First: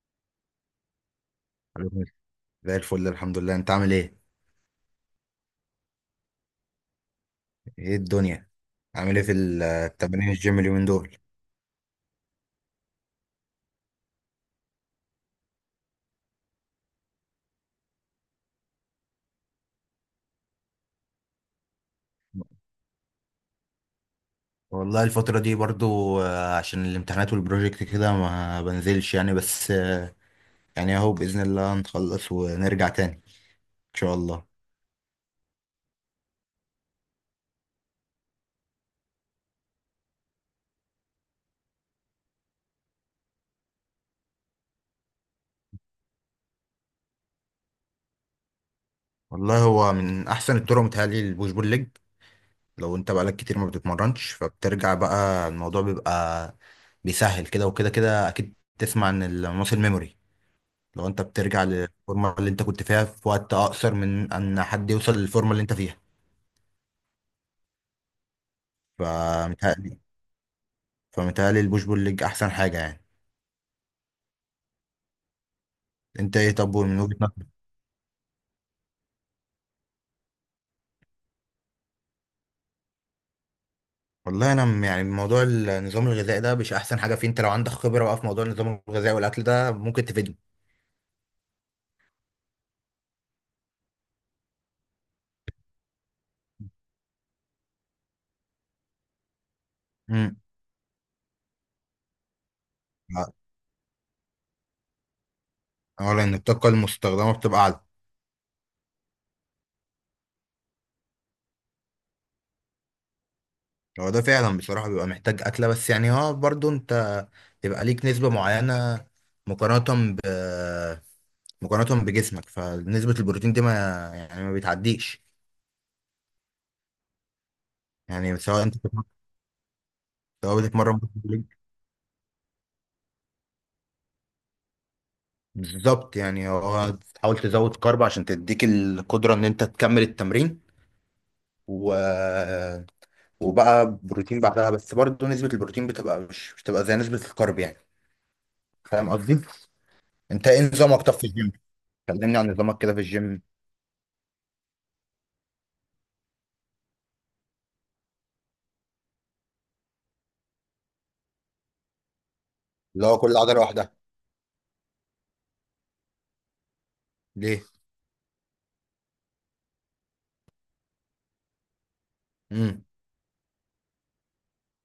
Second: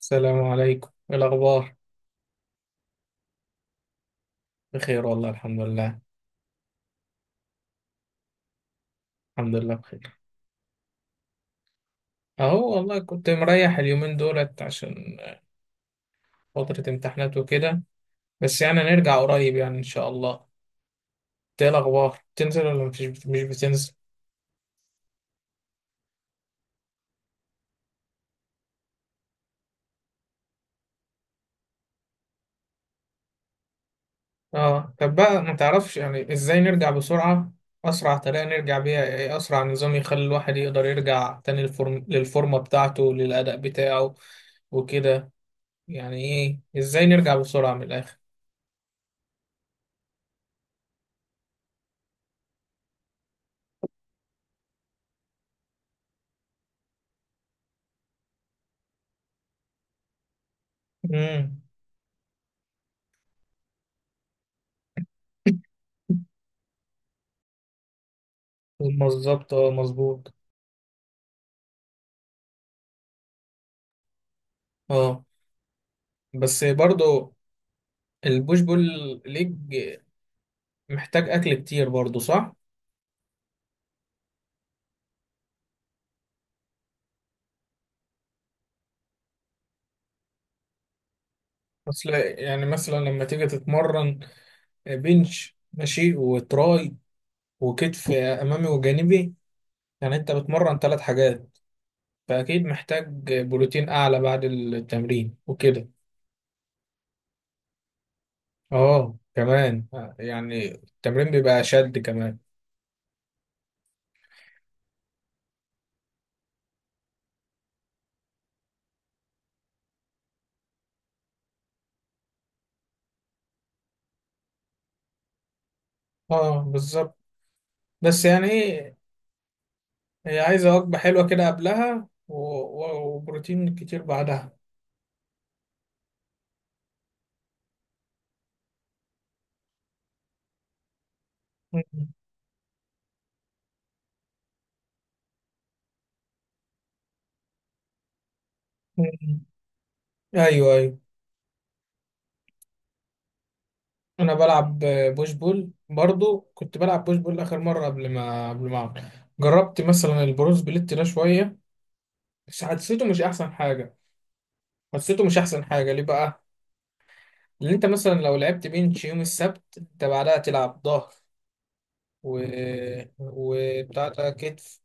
السلام عليكم، إيه الأخبار؟ حبيبي. زي الفل الحمد لله، انت عامل ايه؟ بخير والله الحمد لله. ايه الدنيا؟ عامل ايه في الحمد لله بخير. التمارين الجيم اليومين دول؟ أهو والله كنت مريح اليومين دولت عشان فترة امتحانات وكده. بس يعني هنرجع قريب يعني إن شاء الله. إنت إيه الأخبار؟ بتنزل ولا مفيش؟ مش بتنزل؟ والله الفترة دي برضو عشان الامتحانات والبروجكت كده ما بنزلش يعني. بس يعني اهو بإذن الله نخلص ونرجع تاني ان شاء الله. آه طب بقى ما تعرفش يعني إزاي نرجع بسرعة؟ أسرع طريقة نرجع بيها إيه؟ أسرع نظام يخلي الواحد يقدر يرجع تاني الفورم للفورمة بتاعته، للأداء بتاعه وكده، يعني إيه إزاي نرجع بسرعة من الآخر؟ والله هو من احسن الطرق متهيألي البوش بول ليج. لو انت بقالك كتير ما بتتمرنش فبترجع، بقى الموضوع بيبقى بيسهل كده. وكده كده اكيد تسمع عن الماسل ميموري، لو انت امم، بترجع للفورمه اللي انت كنت فيها في وقت اقصر من ان حد يوصل للفورمه اللي انت فيها. بالظبط اه، فمتهيألي مظبوط. فمتهيألي البوش بول ليج احسن حاجه يعني. اه انت ايه بس طب من وجهه برضو نظرك؟ البوش بول ليج محتاج اكل كتير برضو، صح؟ والله انا يعني موضوع النظام الغذائي ده مش احسن حاجه فيه. انت لو عندك خبره بقى في موضوع النظام الغذائي والاكل ده ممكن تفيدني. اصل يعني مثلا لما تيجي تتمرن بنش ماشي وتراي وكتف امامي وجانبي، يعني انت امم. بتمرن ثلاث حاجات، فاكيد محتاج بروتين اعلى بعد التمرين وكده. اولا ان الطاقه المستخدمه بتبقى اعلى. اه كمان، يعني التمرين بيبقى شد كمان. هو ده فعلا، بصراحه بيبقى محتاج اكله، بس يعني اه برضو انت يبقى ليك نسبه معينه مقارنه ب مقارنة بجسمك، فنسبة البروتين دي ما يعني ما بتعديش. اه بالظبط. بس يعني يعني سواء ايه، هي سواء عايزة وجبة بتتمرن، حلوة كده قبلها وبروتين كتير بعدها. بالظبط، يعني هو تحاول تزود كارب عشان تديك القدرة ان انت تكمل التمرين، و... وبقى بروتين بعدها. بس برضه نسبة البروتين بتبقى مش بتبقى زي نسبة الكارب يعني. فاهم قصدي؟ انت ايوه ايه ايوه. نظامك طب في الجيم؟ كلمني عن نظامك كده في الجيم. انا بلعب بوش بول برضو، كنت بلعب بوش بول اخر مره قبل ما أعمل. جربت مثلا البرو سبليت ده شويه، بس حسيته اللي هو مش كل احسن عضلة لوحدها. حاجه. حسيته مش احسن حاجه ليه بقى؟ ليه؟ اللي انت مثلا لو لعبت بنش يوم السبت انت بعدها تلعب ظهر، و امم. وبتاع ده كتف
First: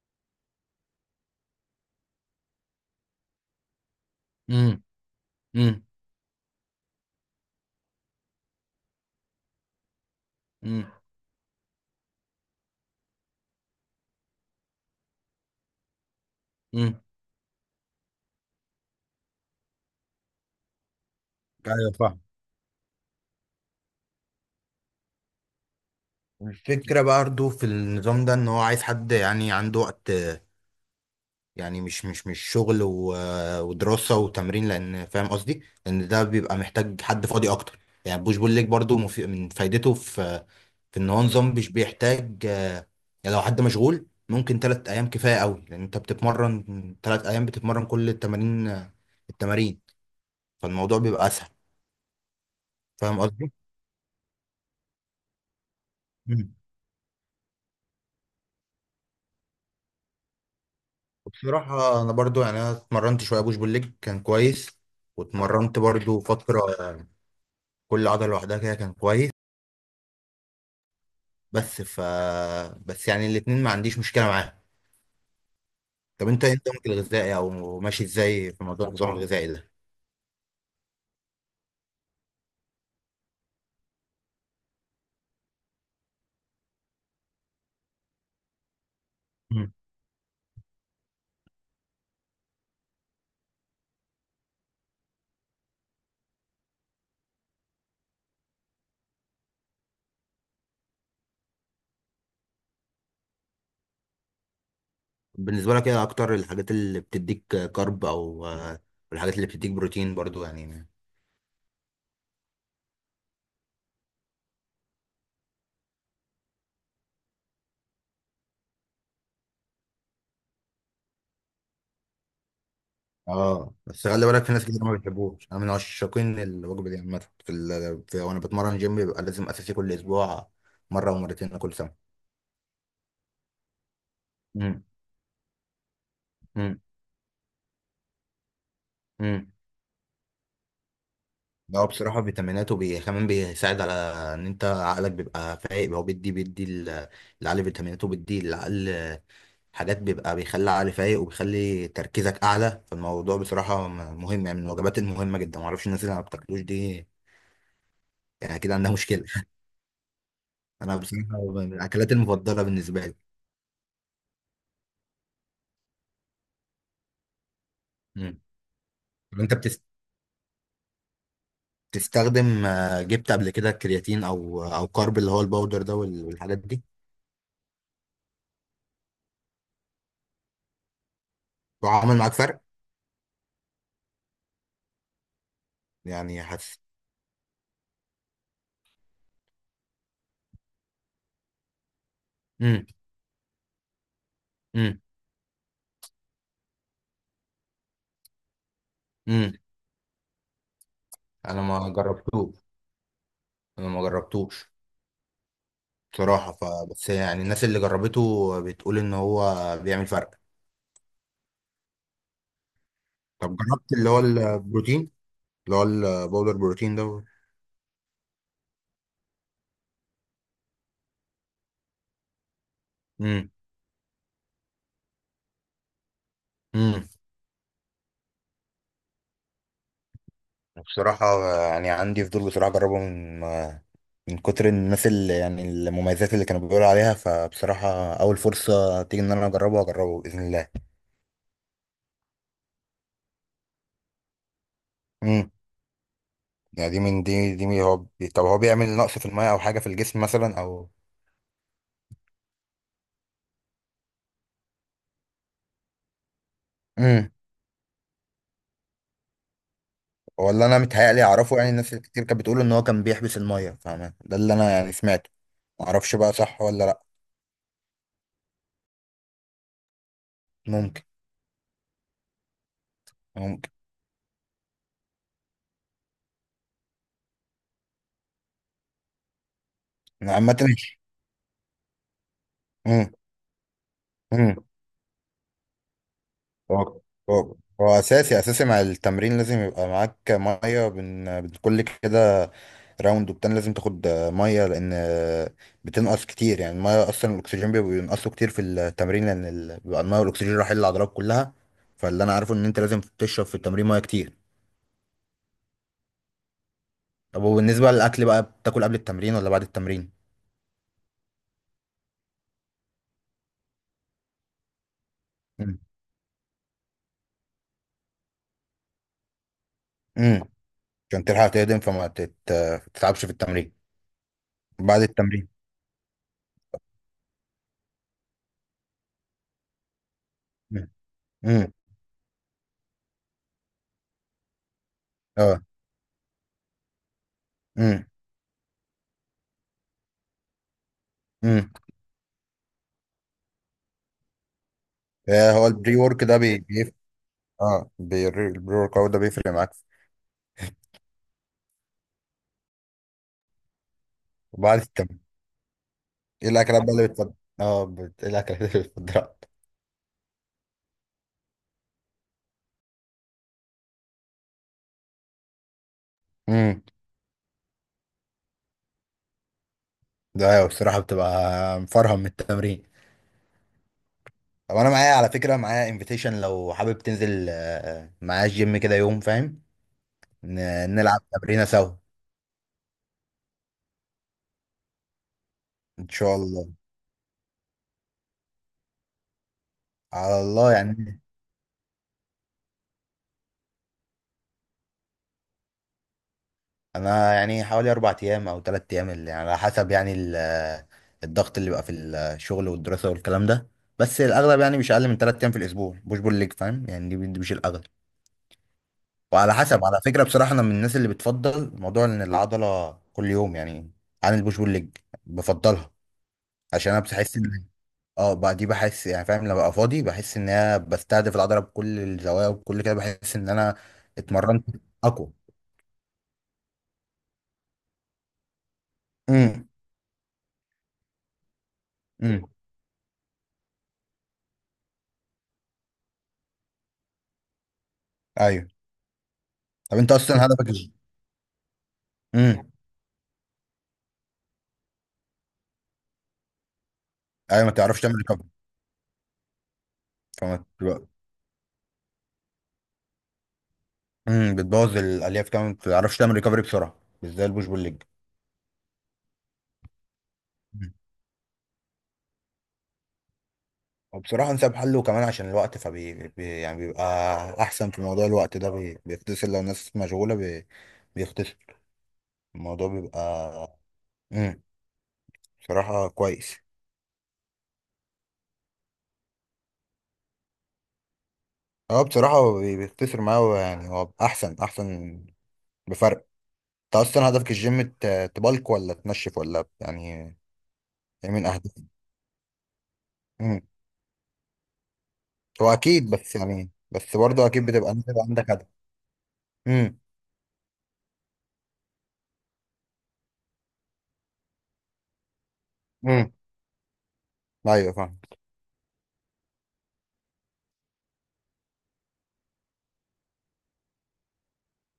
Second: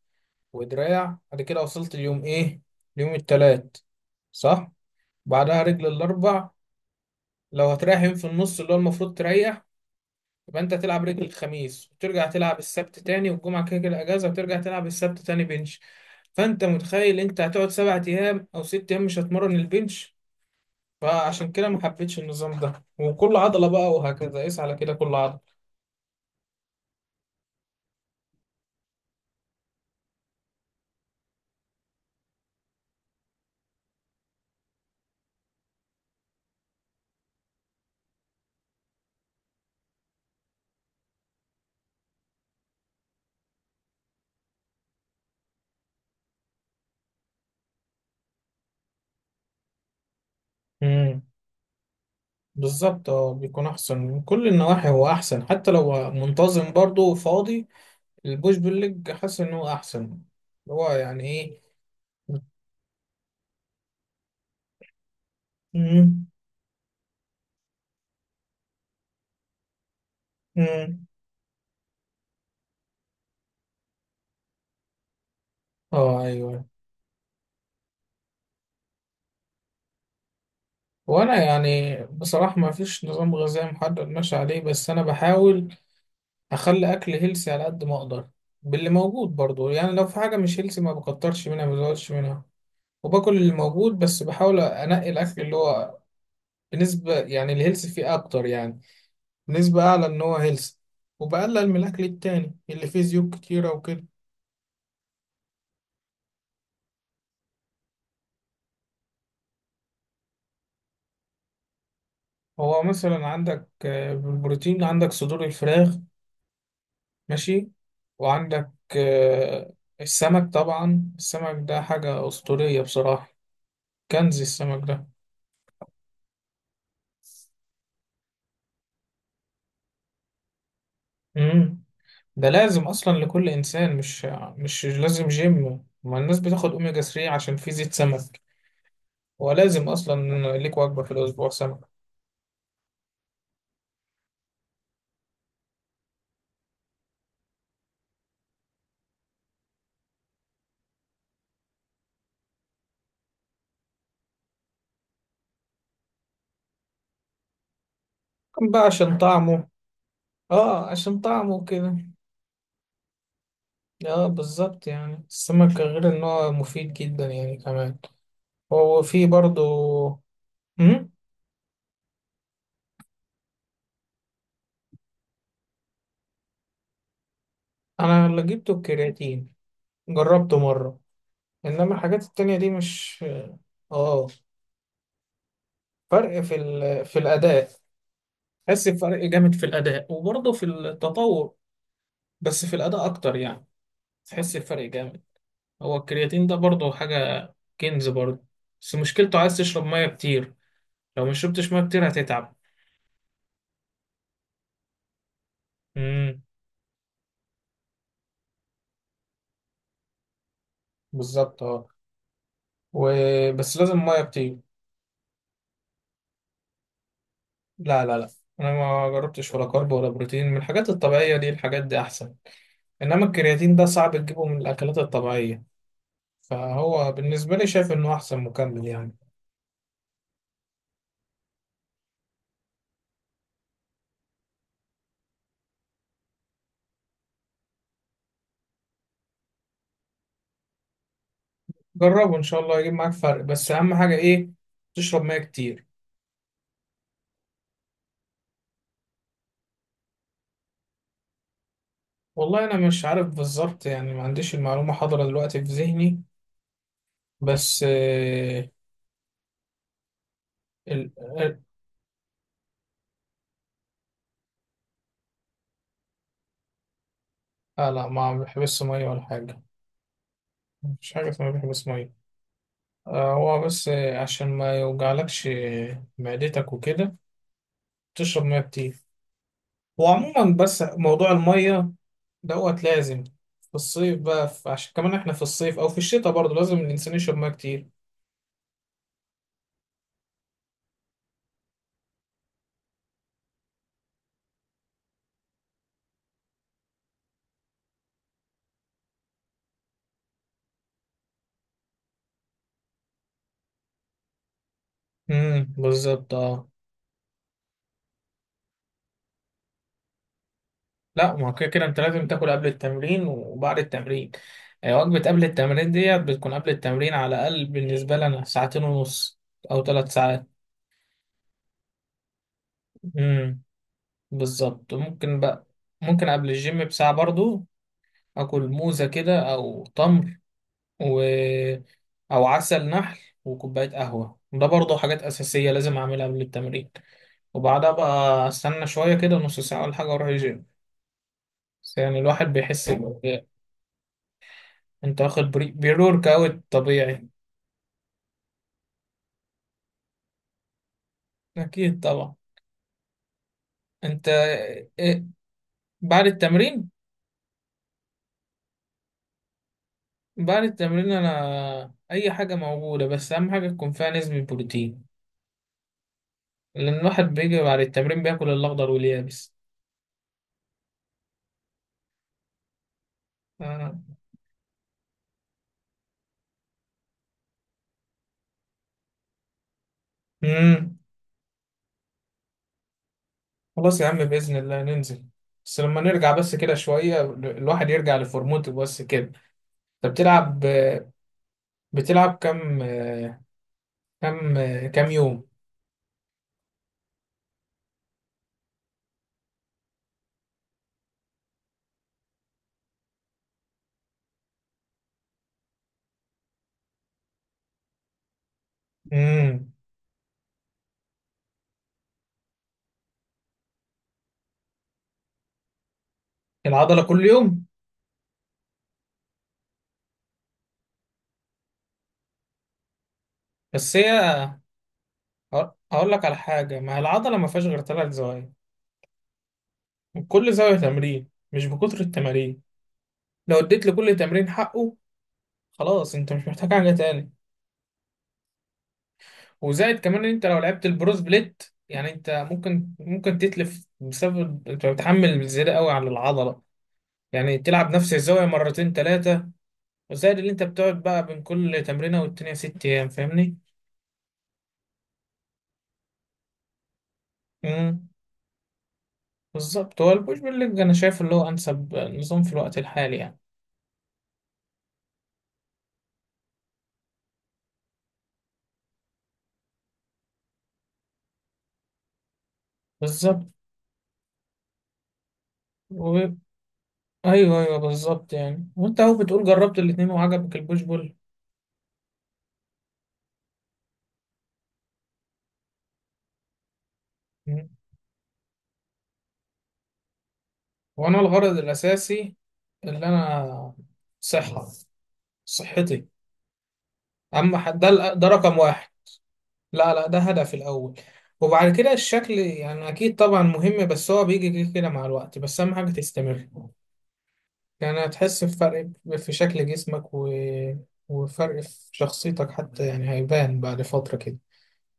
ودراع، بعد كده وصلت اليوم ايه؟ اليوم التلات، صح؟ امم. بعدها امم. رجل الاربع. لو هتريح يوم في النص اللي هو المفروض تريح، يبقى انت تلعب رجل الخميس وترجع تلعب السبت تاني، والجمعة كده كده اجازة، وترجع تلعب السبت تاني بنش. فانت امم. متخيل انت هتقعد سبع ايام او ست ايام مش هتمرن البنش. فعشان كده ما ايوه حبيتش فاهم. النظام ده، وكل عضلة بقى وهكذا، قيس على كده كل عضلة. الفكرة برضه في النظام ده ان هو عايز حد يعني عنده وقت، يعني مش شغل ودراسة وتمرين، لان فاهم قصدي ان ده بيبقى محتاج حد فاضي اكتر. يعني بوش بول ليج برضه من فايدته في في ان هو نظام مش بيحتاج يعني لو حد مشغول ممكن تلات ايام كفاية قوي، لان انت بتتمرن تلات ايام بتتمرن كل التمارين. التمارين فالموضوع امم، بيبقى اسهل. بالظبط فاهم اه، قصدي؟ بيكون احسن من كل النواحي. هو احسن حتى لو منتظم برضه وفاضي. البوش بالليج حاسس ان هو احسن. هو يعني ايه؟ بصراحة أنا برضو، يعني أنا اتمرنت شوية بوش بول ليج كان كويس، واتمرنت برضو امم. فترة كل عضلة لوحدها كده كان كويس. امم. بس ف بس يعني الاتنين ما عنديش مشكلة معاهم. اه طب أنت إيه ايوه. نظامك الغذائي أو ماشي إزاي في موضوع النظام الغذائي ده؟ وانا يعني بصراحة ما فيش نظام غذائي محدد ماشي عليه، بس انا بحاول اخلي اكل هيلسي على قد ما اقدر، باللي موجود برضو. مم. يعني لو في حاجة مش هيلسي ما بكترش منها، ما بزودش منها، وباكل اللي موجود، بس بحاول انقي الاكل اللي هو بنسبة يعني الهيلسي فيه اكتر، يعني نسبة اعلى ان هو هيلسي، وبقلل من الاكل التاني اللي فيه زيوت كتيرة وكده. بالنسبة لك إيه أكتر الحاجات اللي بتديك كارب أو الحاجات اللي بتديك بروتين برضو يعني؟ هو مثلا عندك بالبروتين عندك صدور الفراخ، ماشي، وعندك آه، السمك. طبعا السمك ده حاجة أسطورية بصراحة، اه بس خلي كنز بالك، في ناس كتير السمك ما ده. بتحبوش. أنا من عشاقين الوجبة دي عامة. في وأنا بتمرن جيم بيبقى لازم أساسي كل أسبوع مرة ومرتين كل مم. ده لازم أصلا لكل إنسان، مش سنة. مش لازم جيم. ما الناس بتاخد امم. أوميجا 3 عشان فيه زيت سمك، امم. ولازم أصلا ليك وجبة في الأسبوع هو سمك. بصراحة كمان بيساعد على ان انت عقلك بيبقى فايق. هو بيدي العقل، فيتاميناته بيدي العقل حاجات بيبقى بيخلي العقل فايق وبيخلي تركيزك اعلى. فالموضوع بصراحة مهم يعني، من الوجبات المهمة جدا. معرفش الناس اللي ما بتاكلوش دي، يعني كده بقى عندها عشان مشكلة. طعمه. اه انا عشان بصراحة طعمه من كده. الاكلات المفضلة بالنسبة لي. اه بالظبط، يعني السمك غير ان هو مفيد جدا يعني كمان، امم. هو فيه طب انت برضو. مم؟ بتستخدم جبت قبل كده كرياتين او كارب اللي هو الباودر ده والحاجات دي؟ انا اللي جبته الكرياتين، جربته مرة، انما وعمل الحاجات معاك التانية فرق؟ دي مش. اه، فرق يعني في حاسس؟ في الاداء، تحس بفرق جامد في الاداء، وبرضه في التطور، بس في امم. الاداء اكتر يعني. تحس بفرق جامد. هو الكرياتين ده برضه حاجة كنز برضه، بس مشكلته امم. عايز تشرب مية كتير. لو ما انا شربتش مية ما كتير هتتعب. جربتوش. انا ما جربتوش امم بصراحه. فبس يعني الناس اللي جربته بتقول ان هو بيعمل فرق. بالظبط اه. و... طب بس جربت لازم اللي هو مية كتير. البروتين، اللي هو الباودر بروتين ده؟ لا لا لا، انا ما جربتش ولا كارب ولا بروتين. من الحاجات الطبيعية دي، الحاجات دي احسن، انما امم. الكرياتين ده صعب تجيبه من الاكلات الطبيعية. امم. فهو بالنسبة لي شايف إنه أحسن مكمل يعني. بصراحه يعني عندي فضول بصراحه اجربه، من من كتر الناس اللي يعني المميزات اللي كانوا بيقولوا عليها. فبصراحه اول فرصه تيجي ان انا اجربه اجربه باذن الله. جربه إن شاء الله يجيب معاك فرق، بس أهم حاجة إيه، تشرب مية امم. كتير. يعني دي من دي دي من هو طب هو بيعمل نقص في الميه او حاجه في الجسم مثلا او؟ والله أنا مش عارف بالظبط، يعني ما عنديش المعلومة حاضرة دلوقتي في ذهني، مم. بس آه هو اللي انا ال... متهيألي اعرفه، ال... يعني الناس كتير كانت بتقول ان هو كان بيحبس الميه. فاهم ده اللي انا يعني سمعته. ما اعرفش بقى صح ولا لا. آه لا، ما بيحبسش مية ولا حاجة، ممكن. مفيش حاجة اسمها بيحبس مية. آه هو ممكن. بس آه عشان ما يوجعلكش معدتك وكده تشرب مية كتير. أنا عامه وعموما بس ماشي. موضوع المية دوت امم. لازم. في الصيف بقى امم. عشان كمان احنا في الصيف او في الشتاء برضه لازم هو الانسان يشرب ميه هو- كتير. هو اساسي، اساسي مع التمرين لازم يبقى معاك ميه بين بين كل كده راوند وبتاع، لازم تاخد ميه لان بتنقص كتير يعني الميه. اصلا الاكسجين بيبقى بينقصه كتير في التمرين لان بيبقى الميه والاكسجين رايحين للعضلات كلها. فاللي انا عارفه ان انت لازم تشرب في التمرين ميه كتير. بالظبط اه. طب وبالنسبة للأكل بقى، بتاكل قبل التمرين ولا بعد التمرين؟ لا، ما هو كده كده انت لازم تاكل قبل التمرين وبعد التمرين. وجبة قبل مم. التمرين ديت بتكون قبل التمرين على الأقل بالنسبة لنا ساعتين ونص أو ثلاث مم. ساعات. عشان تلحق تهضم فما تتعبش في امم التمرين. بالظبط. بعد ممكن التمرين. بقى، ممكن قبل الجيم بساعة برضو أكل موزة كده أو تمر مم. و مم. أو عسل نحل وكوباية قهوة، ده برضو حاجات اه. أساسية لازم أعملها قبل التمرين. وبعدها مم. بقى استنى شوية كده نص ساعة ولا حاجة واروح الجيم. مم. بس يعني الواحد بيحس. طب ب- انت واخد آه، هو البري ورك بريورك ده اوت طبيعي؟ اه البري ورك اوت ده بيفرق معاك؟ اكيد طبعا. انت وبعد التمرين إيه بعد ايه الأكلات التمرين؟ بقى اللي بتفضل؟ اه ايه الأكلات اللي بتفضلها؟ بعد التمرين انا اي حاجة موجودة، بس اهم حاجة تكون فيها نسبة بروتين، مم. لان الواحد بيجي بعد التمرين بياكل الاخضر واليابس. ده أيوة بصراحة بتبقى مفرهم من التمرين. آه. طب أنا معايا، على فكرة، معايا انفيتيشن لو حابب تنزل معايا الجيم كده يوم، فاهم؟ ن... امم. نلعب تمرينة سوا. خلاص يا عم بإذن الله ننزل، بس لما ان نرجع شاء بس الله. كده شوية الواحد يرجع لفورمته بس كده. انت على بتلعب، الله يعني. بتلعب كام، كام، كام يوم؟ انا يعني حوالي اربع ايام او ثلاث ايام، اللي يعني على حسب يعني الضغط اللي بقى في الشغل والدراسه والكلام ده. بس الاغلب يعني مش اقل من ثلاث ايام في الاسبوع. مش بقول لك فاهم يعني دي مش الاغلب. وعلى امم. حسب، على فكره بصراحه انا من الناس اللي بتفضل موضوع ان العضله كل يوم يعني، عن البوش بول ليج بفضلها. عشان انا العضله كل بحس ان يوم. اه بقى دي بحس يعني فاهم، لما ببقى فاضي بحس ان انا بستهدف العضله بكل الزوايا وبكل كده، بحس ان انا بس هي، اتمرنت اقوى. هقول لك على حاجه، ما هي العضله ما فيهاش غير ثلاث زوايا، امم. وكل زاويه تمرين، مش بكتر التمارين. لو اديت لكل تمرين حقه خلاص انت مش محتاج حاجه تاني. ايوه. طب وزائد انت كمان ان انت اصلا لو هدفك لعبت إيه؟ البروز بليت يعني انت امم. ممكن، ممكن تتلف بسبب انت بتحمل زياده قوي على العضله، يعني ايوه، ما تلعب تعرفش نفس تعمل الزاويه ريكفري. مرتين ثلاثه. وزائد اللي فما انت بتقعد بتبقى- بقى بين كل تمرينه والتانيه ست ايام، فاهمني؟ امم، بتبوظ الالياف كمان، ما تعرفش تعمل ريكفري بسرعه مش زي البوش بول ليج. بالظبط. هو البوش بول ليج مم. انا شايف اللي هو انسب نظام في الوقت الحالي يعني. وبصراحه انسب حل، وكمان عشان الوقت، فبي بي يعني بيبقى احسن في موضوع الوقت ده. بيختصر لو الناس مشغوله. بيختصر الموضوع بالظبط. بيبقى. امم. بصراحه و... كويس. ايوه ايوه بالظبط. يعني وانت اهو بتقول جربت الاتنين وعجبك البوش بول. اه بصراحه هو بيختصر معاه، هو يعني هو احسن بفرق. انت اصلا هدفك مم. الجيم تبلك ولا تنشف ولا يعني وانا ايه من الغرض اهدافك؟ الاساسي اللي انا، صحه، هو صحتي. اكيد، بس يعني بس برضه اما اكيد حد ده بتبقى انت بقى ده عندك رقم هدف. واحد. لا امم. لا، ده هدف الاول، وبعد كده الشكل يعني اكيد طبعا مهم، بس هو بيجي كده كده مع الوقت، بس اهم حاجه امم. تستمر. ايوه يعني فاهم. هتحس بفرق في شكل جسمك و... وفرق في شخصيتك حتى، يعني هيبان بعد فترة كده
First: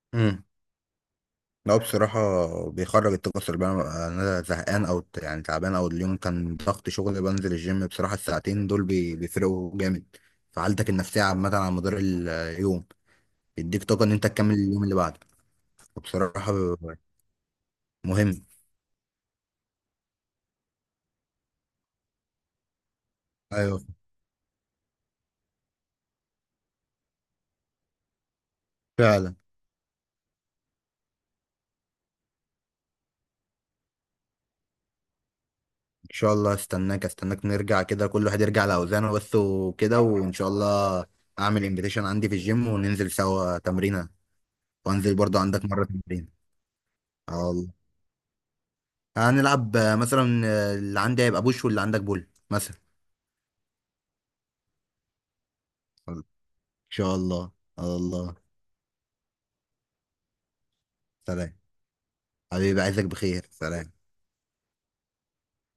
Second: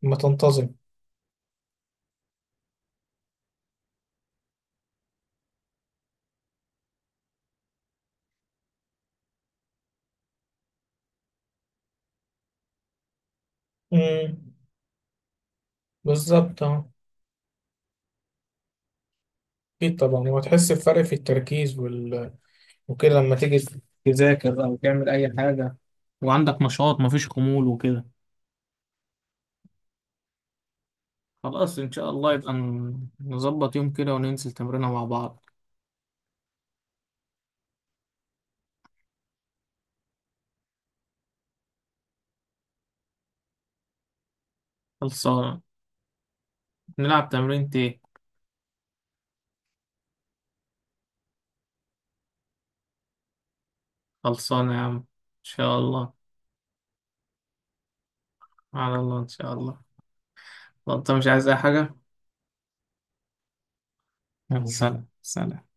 لما امم. تنتظم. لا بصراحة بيخرج الطاقة السلبية، أنا أنا زهقان أو يعني تعبان أو اليوم كان ضغط شغل، بنزل الجيم بصراحة الساعتين دول بيفرقوا جامد في حالتك النفسية عامة على مدار اليوم. بيديك طاقة إن أنت امم تكمل اليوم اللي بعده بصراحة. بالظبط اه. مهم. اكيد طبعا، وهتحس بفرق في التركيز وال... وكده لما تيجي أيوه. تذاكر او تعمل اي حاجة، وعندك نشاط، مفيش خمول وكده. فعلا. خلاص ان شاء الله يبقى نظبط يوم كده وننزل تمرينه مع بعض. ان شاء الله، استناك استناك نرجع كده كل واحد يرجع لاوزانه بس وكده وان شاء الله. اعمل انفيتيشن عندي في الجيم وننزل سوا تمرينه، وانزل برضو خلصانة. عندك مره تمرين. نلعب اه تمرين والله. ايه؟ هنلعب مثلا اللي عندي هيبقى بوش واللي عندك بول مثلا. خلصانة يا عم، ان شاء الله. ان شاء الله. الله. على الله، ان شاء الله. طب انت مش عايز اي سلام. حاجة؟ حبيبي عايزك بخير. سلام. يلا سلام سلام.